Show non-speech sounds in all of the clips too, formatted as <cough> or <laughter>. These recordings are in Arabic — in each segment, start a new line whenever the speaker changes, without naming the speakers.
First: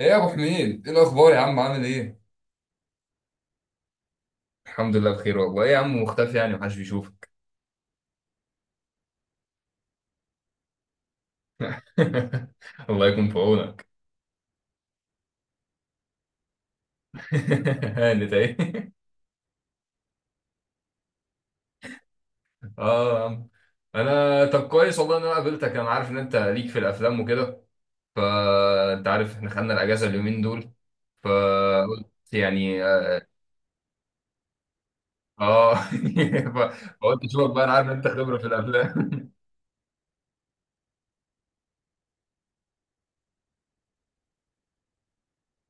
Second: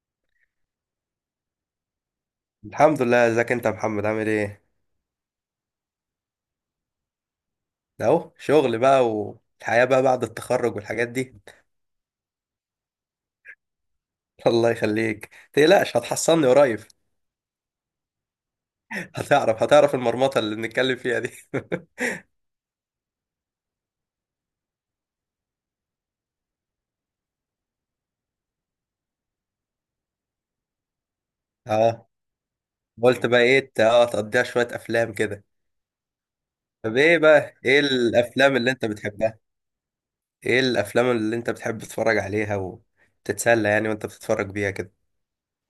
ايه يا ابو حميد؟ ايه الاخبار يا عم؟ عامل ايه؟
الحمد لله. ازيك انت يا محمد؟ عامل ايه؟
الحمد لله بخير والله. ايه يا عم مختفي، يعني محدش بيشوفك.
ده اهو شغل بقى والحياة بقى بعد التخرج والحاجات دي.
<laughs> الله يكون في عونك.
<laughs> الله يخليك تقلقش هتحصلني قريب.
<laughs> هانت اهي.
<laughs> هتعرف المرمطة اللي بنتكلم فيها دي.
اه يا عم. انا طب كويس والله ان انا قابلتك، انا عارف ان انت ليك في الافلام وكده. فانت عارف احنا خدنا الاجازه اليومين دول،
<laughs>
فقلت
اه.
يعني.
قلت بقى ايه تقضيها شوية افلام كده؟
اه <laughs>
طب ايه
فقلت اشوفك
بقى؟
بقى، انا
ايه
عارف ان انت خبره في
الافلام اللي انت
الافلام. <laughs>
بتحبها؟ ايه الافلام اللي انت بتحب تتفرج عليها وتتسلى يعني وانت بتتفرج بيها كده؟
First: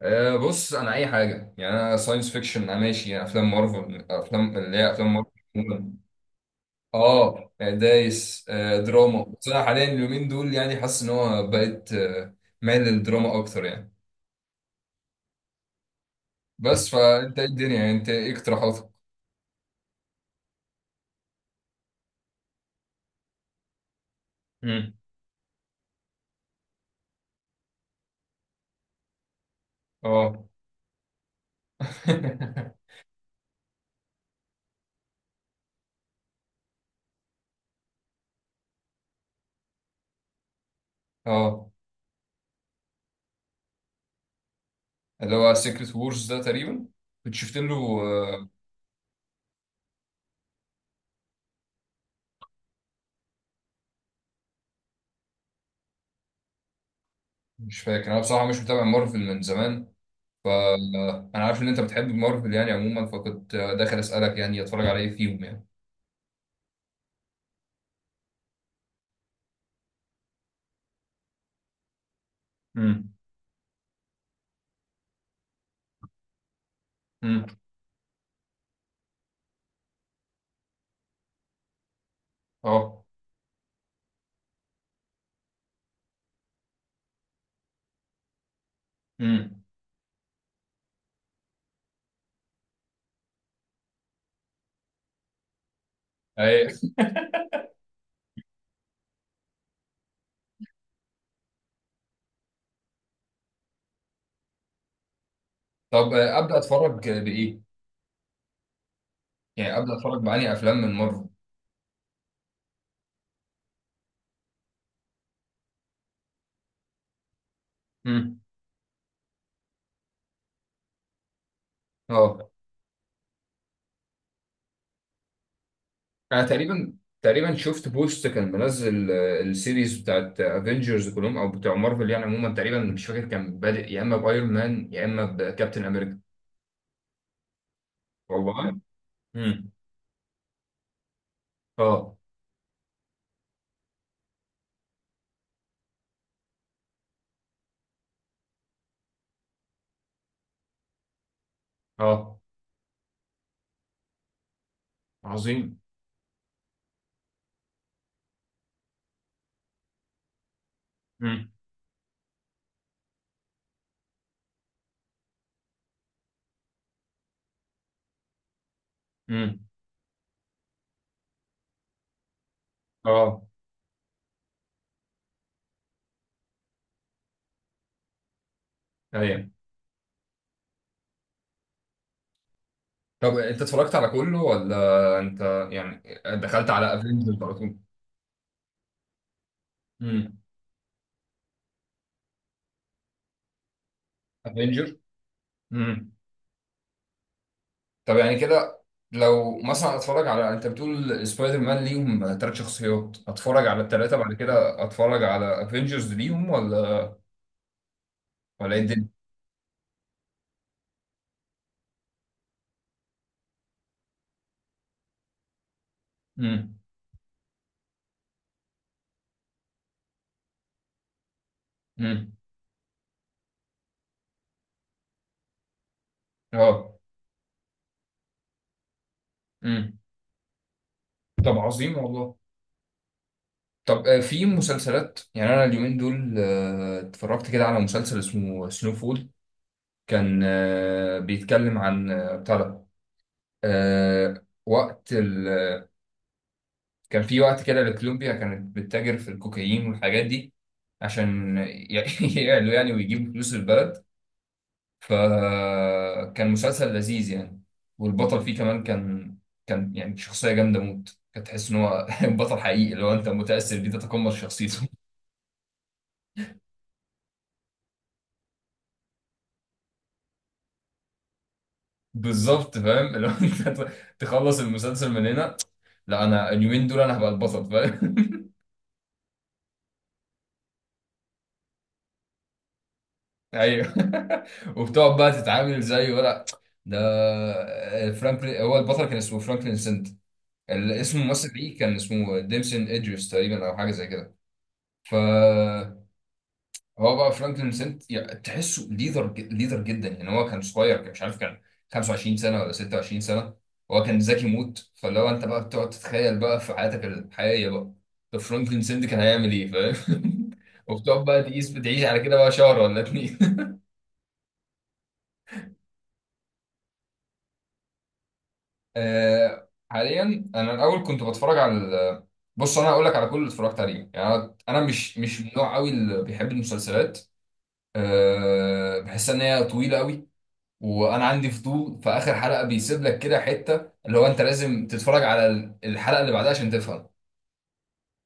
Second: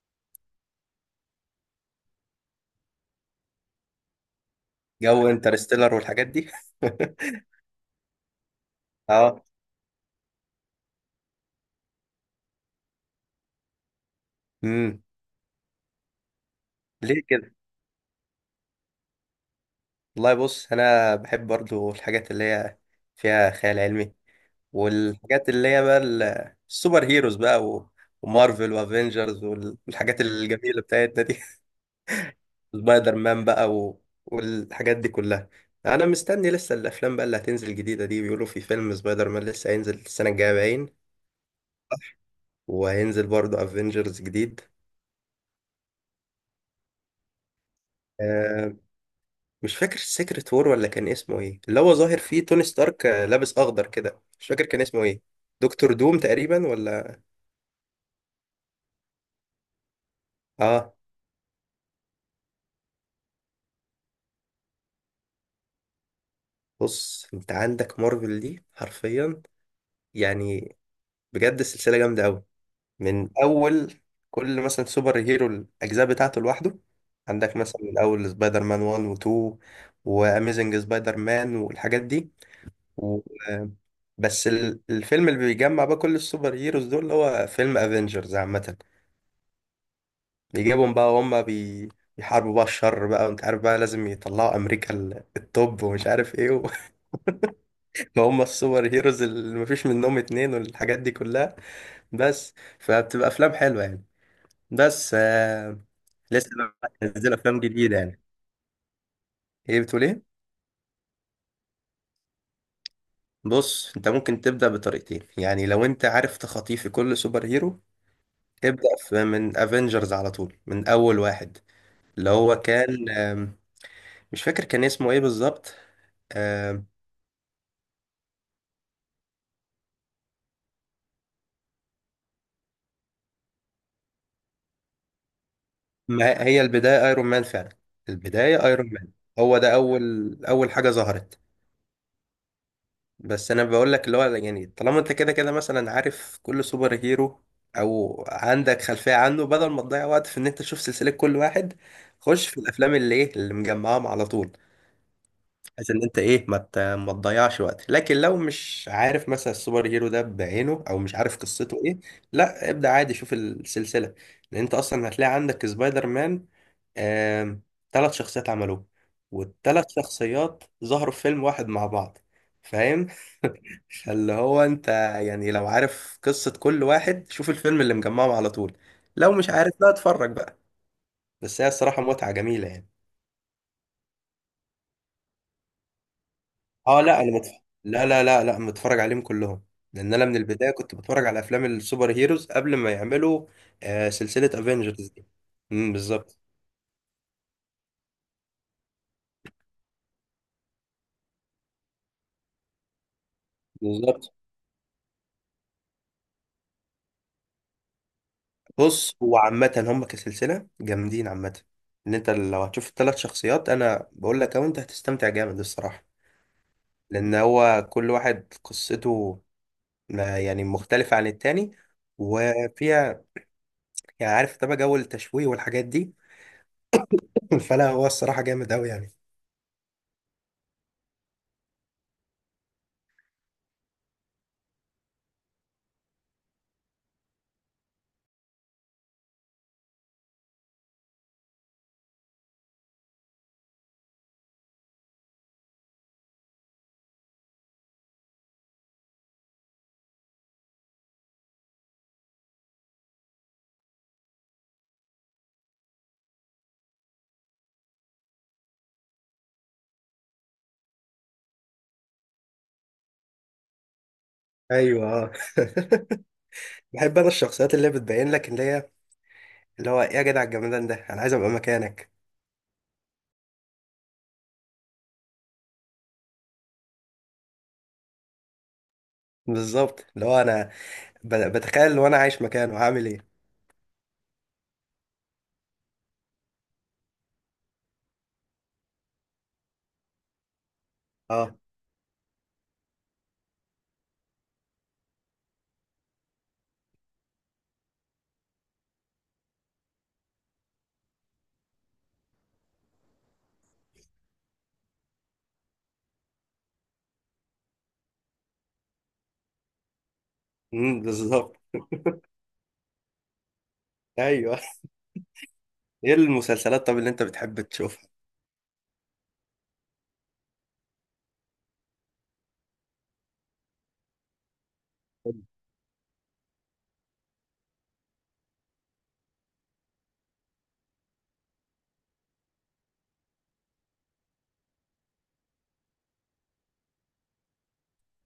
بص انا اي حاجه، يعني انا ساينس فيكشن انا ماشي، يعني افلام مارفل، افلام اللي هي افلام
جو
مارفل.
انترستيلر والحاجات دي.
اه دايس،
<laughs>
دراما.
اه.
بس انا حاليا اليومين دول يعني حاسس ان هو بقيت مايل للدراما اكتر يعني.
امم
بس
ليه؟
فانت ايه الدنيا يعني، انت ايه اقتراحاتك؟
والله بص انا بحب برضو الحاجات اللي هي فيها خيال علمي،
امم
والحاجات اللي هي بقى السوبر هيروز بقى ومارفل وافنجرز والحاجات
اه
الجميله بتاعتنا دي. <laughs>
<laughs>
سبايدر مان بقى والحاجات دي كلها. انا مستني لسه الافلام بقى اللي هتنزل جديده دي، بيقولوا في فيلم سبايدر مان لسه هينزل السنه الجايه باين،
اه.
وهينزل برضو افنجرز جديد.
اللي هو سيكريت وورز ده تقريبا، كنت شفت له
آه، مش فاكر سيكريت وور ولا كان اسمه ايه، اللي هو ظاهر فيه توني ستارك، لابس اخضر كده، مش فاكر كان اسمه ايه، دكتور دوم تقريبا، ولا؟
مش فاكر. انا بصراحه مش متابع مارفل من زمان.
اه.
انا عارف ان انت بتحب مارفل يعني عموما، فكنت داخل اسالك يعني اتفرج على ايه فيهم يعني.
بص انت عندك مارفل دي حرفيا يعني، بجد السلسله جامده قوي.
امم
من اول كل مثلا سوبر هيرو الاجزاء بتاعته لوحده. عندك
امم
مثلا من اول سبايدر مان 1 و2، واميزنج سبايدر مان والحاجات دي
اه
و... آه، بس الفيلم اللي بيجمع بقى كل السوبر هيروز دول اللي هو فيلم افنجرز عامه،
امم
يجيبهم بقى وهم بيحاربوا بقى الشر بقى، وانت عارف بقى لازم يطلعوا امريكا التوب، ومش عارف ايه
اي.
<laughs> هم السوبر هيروز اللي مفيش منهم اتنين، والحاجات دي كلها. بس فبتبقى افلام حلوه يعني. بس آه...
طب
لسه
ابدا
بقى
اتفرج
هنزل افلام
بايه؟
جديده يعني.
يعني
ايه
ابدا
بتقول
اتفرج
ايه؟
على افلام من مارفل.
بص انت ممكن تبدا بطريقتين، يعني لو انت عارف تخاطيف كل سوبر هيرو،
امم
ابدا في من افنجرز على طول، من اول واحد اللي
اه.
هو كان مش فاكر كان اسمه ايه بالظبط.
انا تقريبا شفت بوست كان منزل السيريز بتاعت افنجرز كلهم، او بتاع مارفل يعني عموما. تقريبا مش فاكر كان بادئ يا اما بايرون مان يا اما بكابتن امريكا.
ما هي البداية ايرون مان فعلا، البداية
والله.
ايرون مان، هو
امم
ده اول اول حاجة ظهرت.
اه
بس انا بقول لك اللي هو يعني طالما انت كده كده مثلا عارف كل سوبر هيرو، او عندك خلفية عنه، بدل ما تضيع وقت في ان انت تشوف سلسلة كل واحد،
اه.
خش في الافلام اللي ايه اللي مجمعاهم على طول،
عظيم.
بحيث ان انت ايه ما تضيعش وقت. لكن لو مش عارف مثلا السوبر هيرو ده بعينه، او مش عارف
امم
قصته ايه، لا ابدأ عادي شوف السلسلة. لان انت اصلا هتلاقي عندك سبايدر مان، آم، 3 شخصيات عملوه،
امم
والتلات شخصيات ظهروا في فيلم واحد مع بعض، فاهم؟
اه
<laughs> فاللي هو انت يعني لو عارف قصة كل واحد شوف الفيلم اللي مجمعهم على طول. لو
ايوه.
مش عارف لا اتفرج بقى. بس هي الصراحة متعة جميلة يعني.
طب انت اتفرجت على كله ولا انت يعني دخلت على
اه، لا، انا
افنجرز على طول؟
لا، لا، لا، لا، متفرج عليهم كلهم. لان انا من
امم
البدايه كنت بتفرج على افلام السوبر هيروز قبل ما يعملوا سلسله
افنجر.
افنجرز دي. امم، بالظبط.
طب يعني كده، لو مثلا اتفرج على، انت بتقول سبايدر مان ليهم ثلاث شخصيات، اتفرج على الثلاثه، بعد
بالظبط.
كده اتفرج على افنجرز ليهم ولا ولا ايه الدنيا؟
بص هو عامه هم كسلسله جامدين عامه. ان انت لو هتشوف الثلاث شخصيات انا بقول لك اهو انت هتستمتع جامد الصراحه.
امم
لان هو كل واحد قصته يعني مختلفه عن التاني،
امم
وفيها يعني عارف طبعا جو التشويق والحاجات دي.
اه
<laughs> فلا هو الصراحه جامد قوي يعني.
امم طب عظيم والله. طب في مسلسلات. يعني انا اليومين دول اتفرجت كده على مسلسل اسمه سنو فول. كان بيتكلم عن بتاع ده، وقت، كان في وقت كده لكولومبيا كانت بتتاجر في الكوكايين والحاجات دي، عشان <laughs> يعلوا يعني ويجيبوا فلوس البلد. فكان مسلسل لذيذ يعني. والبطل فيه كمان كان، كان يعني شخصية جامدة موت. كنت تحس ان هو <laughs> بطل حقيقي، اللي هو انت متأثر بيه تتقمص شخصيته.
ايوه. آه. <laughs> بحب انا الشخصيات اللي بتبين لك، اللي هي اللي هو ايه يا جدع الجمدان ده انا عايز ابقى مكانك.
<laughs> بالظبط، فاهم اللي هو انت <laughs> تخلص المسلسل من هنا. لا، انا اليومين دول انا هبقى البطل، فاهم؟
بالظبط، اللي هو انا بتخيل لو انا عايش مكانه هعمل ايه.
ايوه. <laughs> وبتقعد بقى تتعامل زيه ولا؟ ده فرانكلين هو البطل، كان اسمه فرانكلين سنت. اسم
اه.
الممثل ليه كان اسمه ديمسون ادريس تقريبا، او حاجه زي كده. ف هو بقى فرانكلين سنت، يعني تحسه ليدر ليدر جدا يعني. هو كان صغير، كان مش عارف، كان 25 سنه ولا 26 سنه. هو كان ذكي موت. فلو انت بقى بتقعد تتخيل بقى في حياتك الحقيقيه بقى، طب فرانكلين سنت كان هيعمل ايه؟ فاهم؟ <laughs>
امم،
وبتقعد بقى
بالظبط.
تقيس، بتعيش على كده بقى شهر ولا اتنين.
ايوه. <laughs> ايه المسلسلات طب اللي انت بتحب تشوفها؟
آه حاليا. انا الاول كنت بتفرج على بص انا هقول لك على كل اللي اتفرجت عليه يعني. انا مش من النوع قوي اللي بيحب المسلسلات. آه، بحس ان هي طويله قوي. وانا عندي فضول، في اخر حلقه بيسيب لك كده حته اللي هو انت لازم تتفرج على الحلقه اللي بعدها عشان تفهم.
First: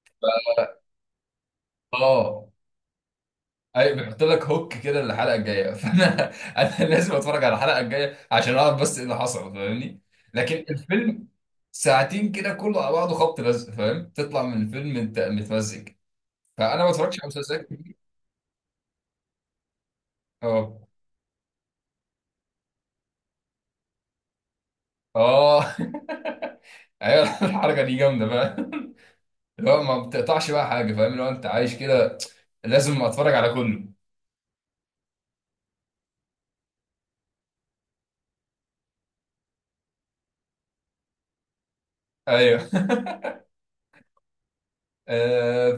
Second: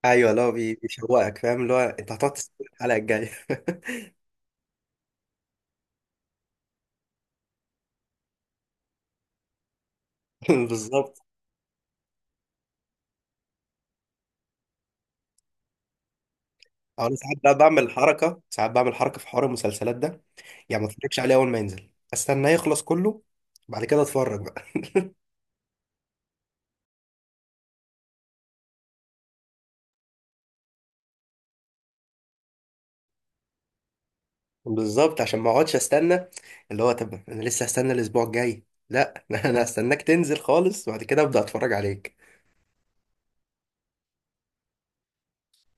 ايوه اللي هو بيشوقك، فاهم؟ اللي هو انت هتقعد
اه.
تستنى الحلقه الجايه.
اي، بنحط لك هوك كده للحلقه الجايه. <laughs> فانا انا لازم اتفرج على الحلقه الجايه عشان اعرف بس ايه اللي حصل، فاهمني؟
<laughs>
لكن
بالظبط.
الفيلم ساعتين كده كله على بعضه، خبط لزق، فاهم؟ تطلع من الفيلم انت متمزج. فانا ما
أو انا
بتفرجش على
ساعات بقى
مسلسلات
بعمل
كتير.
حركه، ساعات بعمل حركه في حوار المسلسلات ده،
اه
يعني ما اتفرجش عليه اول ما ينزل، استناه يخلص كله بعد كده اتفرج.
اه. <laughs> ايوه الحركه دي جامده بقى، اللي هو ما بتقطعش بقى حاجه، فاهم؟ اللي هو انت عايش كده، لازم اتفرج على كله.
بالظبط، عشان ما اقعدش استنى، اللي هو طب انا لسه هستنى الاسبوع الجاي؟ لا. <laughs> انا هستناك تنزل خالص وبعد كده ابدا اتفرج عليك.
ايوه.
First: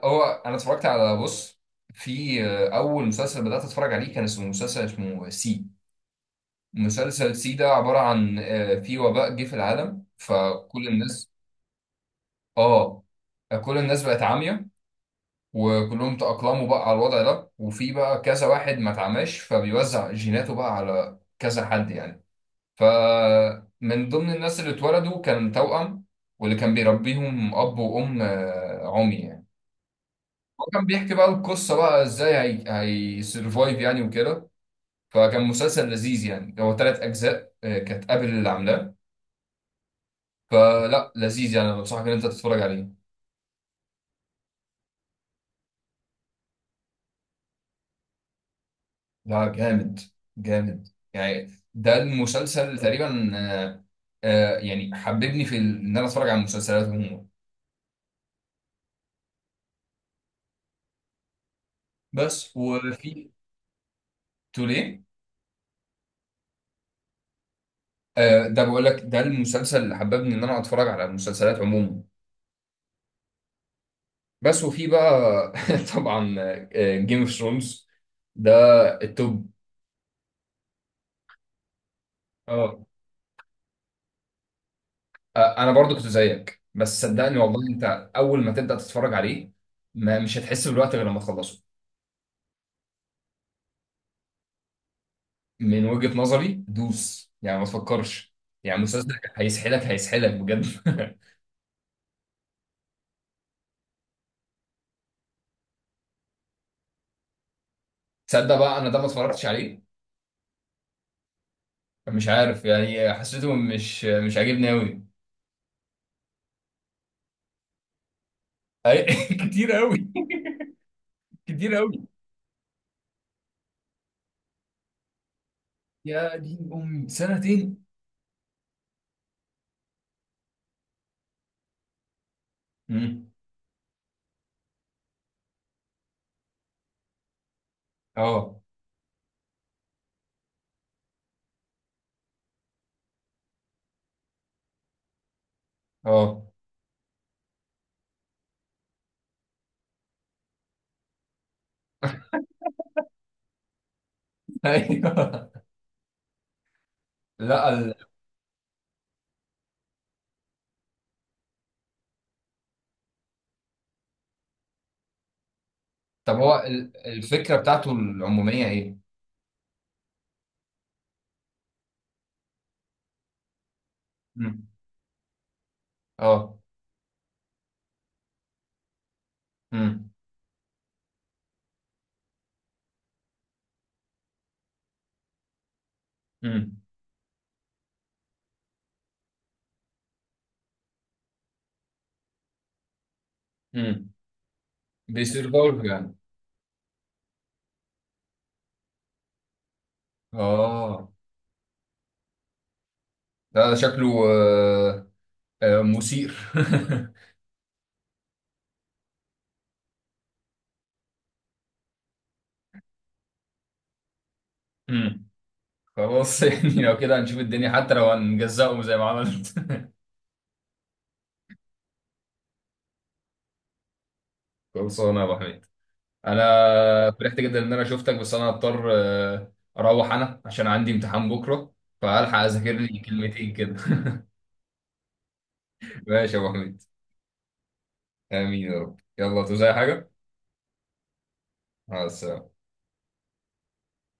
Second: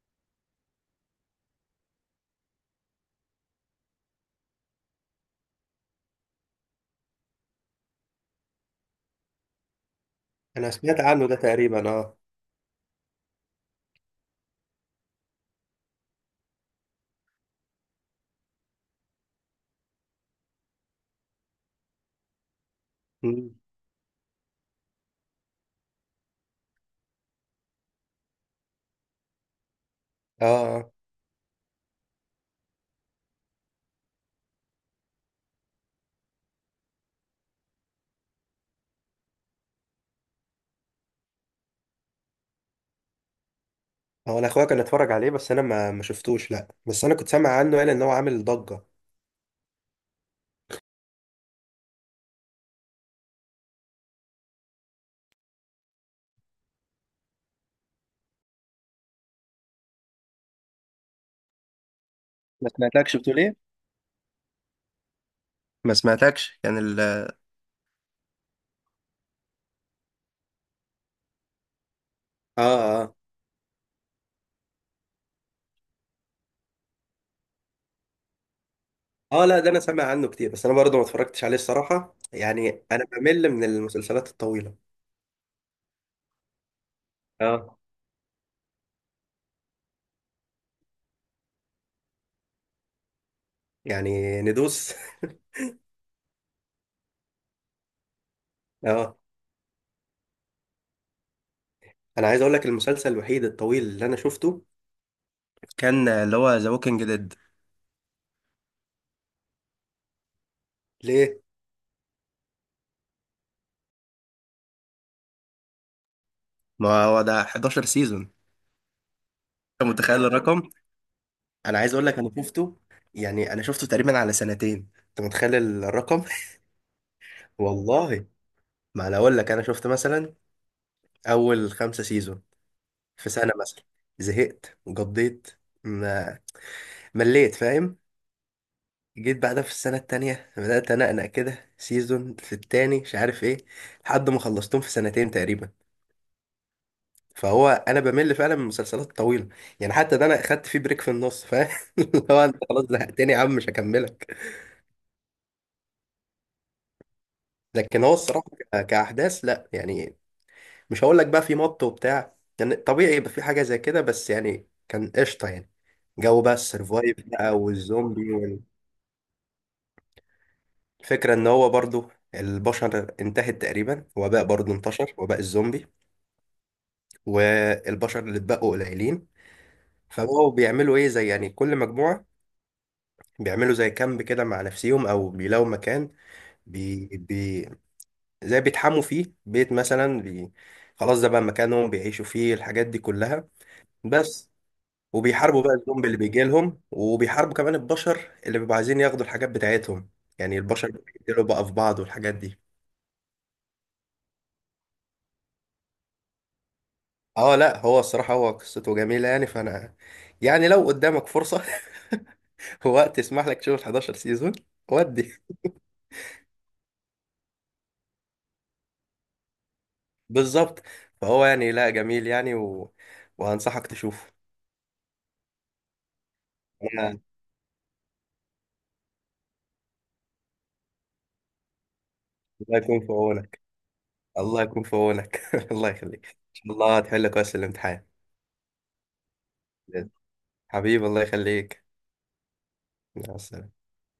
فهو انا اتفرجت على، بص، في اول مسلسل بدات اتفرج عليه كان اسمه مسلسل اسمه سي. مسلسل سي ده عباره عن في وباء جه في العالم،
انا
فكل
سمعت عنه
الناس،
ده تقريبا، اه.
اه، كل الناس بقت عاميه. وكلهم تأقلموا بقى على الوضع ده، وفي بقى كذا واحد ما اتعماش، فبيوزع جيناته بقى على كذا حد يعني.
مم.
فمن ضمن الناس اللي اتولدوا كان توأم، واللي كان بيربيهم اب وام، عمي يعني.
اه.
هو كان
آه.
بيحكي بقى القصة بقى ازاي هي هيسرفايف يعني وكده. فكان مسلسل لذيذ يعني. هو ثلاث أجزاء كانت قابل اللي عاملاه. فلا، لذيذ يعني، أنا بنصحك إن أنت تتفرج عليه.
هو انا اخويا كان اتفرج عليه بس انا ما شفتوش، لا، بس انا كنت سامع عنه، قال ان هو عامل ضجة.
لا، جامد جامد يعني. ده المسلسل تقريبا يعني حببني في إن أنا أتفرج على المسلسلات عموما. بس
ما سمعتكش
وفي
بتقول ايه؟
توليه.
ما سمعتكش كان ال اه
ده بقول لك، ده المسلسل اللي حببني إن أنا أتفرج على المسلسلات عموما.
اه.
بس وفي بقى <laughs> طبعا جيم اوف ثرونز، ده
اه،
التوب.
لا، ده انا سامع عنه كتير بس انا برضه ما اتفرجتش عليه الصراحة، يعني
اه.
انا بمل من المسلسلات الطويلة.
انا برضو كنت زيك، بس صدقني والله
اه.
انت اول ما تبدا تتفرج عليه ما مش هتحس بالوقت غير لما تخلصه.
يعني ندوس.
من وجهة نظري دوس يعني، ما تفكرش. يعني
<laughs>
مسلسل
اه.
هيسحلك هيسحلك بجد. <laughs>
انا عايز اقول لك المسلسل الوحيد الطويل اللي انا شفته كان اللي هو ذا ووكينج ديد.
تصدق بقى انا ده ما اتفرجتش عليه.
ليه؟
مش عارف يعني، حسيته مش عاجبني قوي.
ما هو ده 11 سيزون،
<laughs> كتير
انت
قوي.
متخيل الرقم.
كتير
انا عايز
قوي.
اقول لك انا شفته، يعني انا شفته تقريبا على سنتين، انت متخيل الرقم.
يا دين امي
<laughs>
سنتين.
والله، ما انا اقول لك انا شفت مثلا اول 5 سيزون
مم.
في سنة مثلا، زهقت وقضيت، ما مليت، فاهم؟
اه
جيت بعدها في السنة التانية بدأت أنقنق كده سيزون في التاني مش عارف ايه، لحد ما خلصتهم في سنتين تقريبا.
اه
فهو انا بمل فعلا من المسلسلات الطويله، يعني حتى ده انا اخدت فيه بريك في النص، فاهم؟ <laughs> اللي هو انت خلاص زهقتني يا عم مش هكملك.
ايوه. لا
لكن هو الصراحه كاحداث لا يعني، مش هقول لك بقى في مط وبتاع، يعني طبيعي يبقى في حاجه زي كده، بس يعني كان قشطه يعني،
طب
جو بقى
هو
السرفايف بقى
الفكره بتاعته
والزومبي.
العموميه ايه؟
والفكره ان هو برضو البشر انتهت تقريبا، وباء
مم.
برضو انتشر، وباء الزومبي.
اه.
والبشر اللي اتبقوا قليلين،
امم
فبقوا بيعملوا ايه زي يعني كل مجموعه بيعملوا زي كامب كده مع نفسيهم، او بيلاقوا مكان
امم
بي... بي... زي بيتحموا فيه بيت مثلا، خلاص ده بقى مكانهم بيعيشوا فيه الحاجات دي كلها.
امم
بس وبيحاربوا بقى
بيسيرفايف
الزومبي
يعني.
اللي بيجي لهم، وبيحاربوا كمان البشر اللي بيبقوا عايزين ياخدوا الحاجات بتاعتهم، يعني البشر
اه
بيقتلوا بقى في بعض والحاجات دي.
لا، ده شكله آه، مثير.
اه، لا، هو الصراحة هو قصته جميلة يعني، فانا يعني لو قدامك فرصة <laughs> ووقت يسمح لك تشوف ال 11 سيزون
<laughs> مم.
ودي،
خلاص. <laughs> يعني لو كده هنشوف الدنيا، حتى لو هنجزقهم زي ما عملت. <laughs>
بالظبط. فهو يعني لا جميل يعني وهنصحك تشوفه.
خلصانه يا ابو حميد. انا
يا.
فرحت جدا ان انا شفتك، بس انا هضطر اروح انا عشان عندي امتحان بكره، فالحق اذاكر
الله
لي
يكون في
كلمتين
عونك.
كده.
الله يكون في عونك. <laughs> الله
<laughs>
يخليك، ان
ماشي يا ابو
شاء
حميد.
الله هتحل كويس الامتحان.
امين يا رب. يلا، عاوز اي حاجه؟
حبيبي الله يخليك.
مع السلامه.
مع السلامة.